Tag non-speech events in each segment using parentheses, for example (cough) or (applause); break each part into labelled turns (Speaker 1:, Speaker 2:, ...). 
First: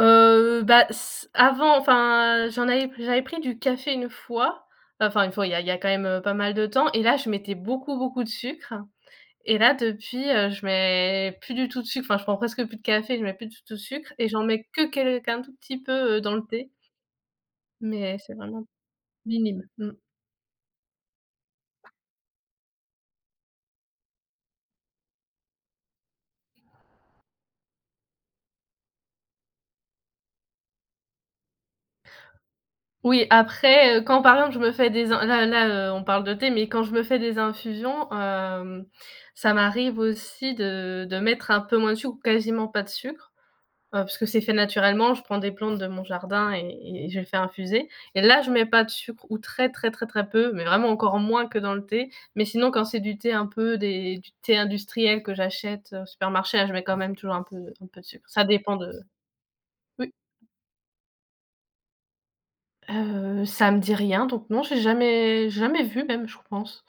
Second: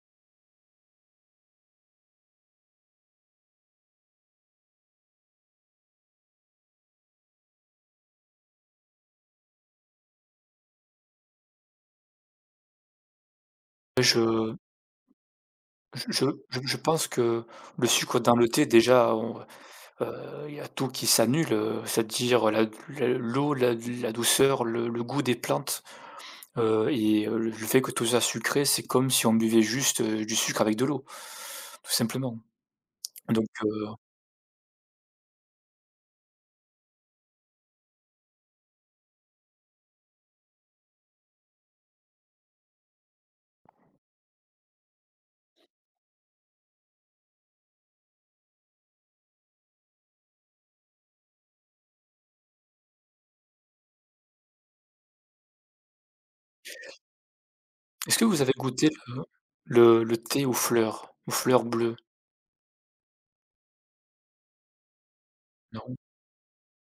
Speaker 1: Heu, bah s avant enfin, heu, j'en avais pr j'avais pris du café 1 fois, enfin une fois, il y a il y a quand même, heu, pas mal de temps et là, je mettais beaucoup beaucoup de sucre et là depuis, heu, je mets plus du tout de sucre, enfin, je prends presque plus de café, je mets plus du tout de
Speaker 2: Et
Speaker 1: sucre et j'en
Speaker 2: je
Speaker 1: mets que quel qu'un tout petit peu,
Speaker 2: j
Speaker 1: heu,
Speaker 2: je
Speaker 1: dans le
Speaker 2: je
Speaker 1: thé
Speaker 2: je pense que le
Speaker 1: mais
Speaker 2: sucre
Speaker 1: c'est
Speaker 2: dans le
Speaker 1: vraiment,
Speaker 2: thé déjà, heu,
Speaker 1: minime. Mmh.
Speaker 2: heu, il y a tout qui s'annule, heu, c'est-à-dire la l l'eau, la d la douceur, le le goût des plantes. Heu, et heu, le fait que tout ça sucré, c'est comme si on buvait juste, heu, du sucre avec de l'eau. Tout simplement,
Speaker 1: Oui,
Speaker 2: donc heu
Speaker 1: après, heu, quand par exemple, je me fais des in là là, heu, on parle de thé, mais quand je me fais des infusions, hem, ça m'arrive aussi de de mettre un peu moins de sucre ou quasiment pas de sucre, heu, puisque c'est fait naturellement, je prends des plantes de mon jardin et et et je les fais infuser, et là, je mets pas de sucre ou très très très très peu, mais vraiment encore moins que dans le thé, mais sinon quand c'est du thé un peu des du thé industriel que j'achète au supermarché, la je mets quand même toujours un peu un peu de
Speaker 2: Est-ce que
Speaker 1: sucre.
Speaker 2: vous
Speaker 1: Ça
Speaker 2: avez
Speaker 1: dépend
Speaker 2: goûté
Speaker 1: de
Speaker 2: le le
Speaker 1: oui.
Speaker 2: le thé aux fleurs? Aux fleurs bleues?
Speaker 1: Heu, ça me dit rien, donc non, j'ai jamais jamais
Speaker 2: Non.
Speaker 1: vu même je pense,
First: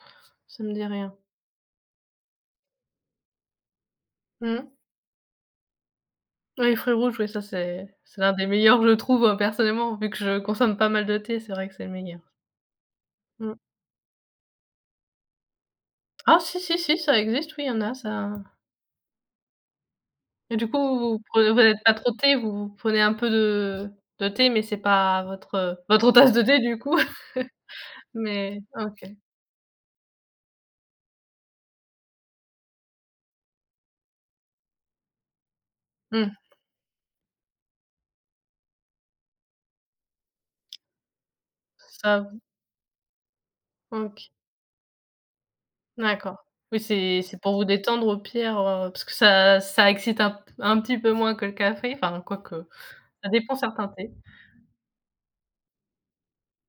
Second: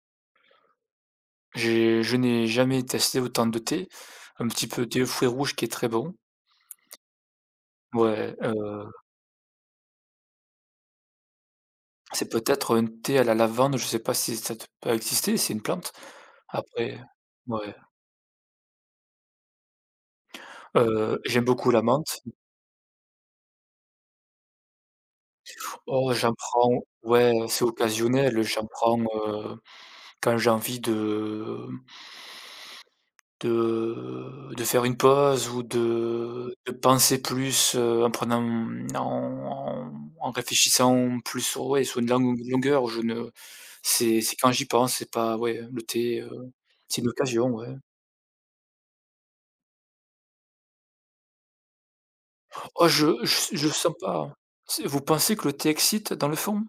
Speaker 1: ça me dit rien.
Speaker 2: J'ai je n'ai jamais testé autant de thé, un petit
Speaker 1: Mmh.
Speaker 2: peu thé aux fruits rouge qui est très bon.
Speaker 1: Oui fruits rouges ouais ça c'est c'est l'un
Speaker 2: Ouais,
Speaker 1: des meilleurs que
Speaker 2: heu
Speaker 1: je trouve, heu, personnellement, vu que je consomme pas mal de thé, c'est vrai que c'est le meilleur.
Speaker 2: C'est peut-être un thé à la
Speaker 1: Mmh.
Speaker 2: lavande, je sais pas si ça doit pas exister, c'est une plante.
Speaker 1: Ah si si
Speaker 2: Après,
Speaker 1: si,
Speaker 2: heu,
Speaker 1: ça existe, oui, il y
Speaker 2: mouais.
Speaker 1: en a ça et du coup, vous
Speaker 2: Heu,
Speaker 1: vous pre
Speaker 2: j'aime
Speaker 1: vous
Speaker 2: beaucoup
Speaker 1: êtes
Speaker 2: la
Speaker 1: pas trop
Speaker 2: menthe.
Speaker 1: thé, vous vous prenez un peu de, heu, de thé, mais c'est pas votre, heu,
Speaker 2: Oh
Speaker 1: votre
Speaker 2: j'en
Speaker 1: tasse de thé du
Speaker 2: prends
Speaker 1: coup!
Speaker 2: ouais
Speaker 1: (chuckles)
Speaker 2: c'est occasionnel, heu,
Speaker 1: Mais
Speaker 2: j'en prends,
Speaker 1: OK.
Speaker 2: heu, quand j'ai envie de m de de faire une pause ou
Speaker 1: Mmh.
Speaker 2: de de penser plus, heu, en prenant, mmh, en en réfléchissant plus sur ouais, sur une
Speaker 1: Ça
Speaker 2: langue ou
Speaker 1: vous
Speaker 2: une longueur je ne c'est
Speaker 1: OK.
Speaker 2: c'est quand j'y pense, c'est pas ouais, heu, le thé, heu,
Speaker 1: D'accord. Oui,
Speaker 2: c'est une
Speaker 1: c'est c'est
Speaker 2: occasion
Speaker 1: pour vous
Speaker 2: ouais.
Speaker 1: détendre au pire, heu, parce que ça ça excite un p un petit peu moins que le café, enfin, quoique
Speaker 2: Oh je
Speaker 1: ça
Speaker 2: je s
Speaker 1: dépend de
Speaker 2: je
Speaker 1: certains
Speaker 2: sens
Speaker 1: thés.
Speaker 2: pas. C'est vous pensez que le thé excite dans le fond?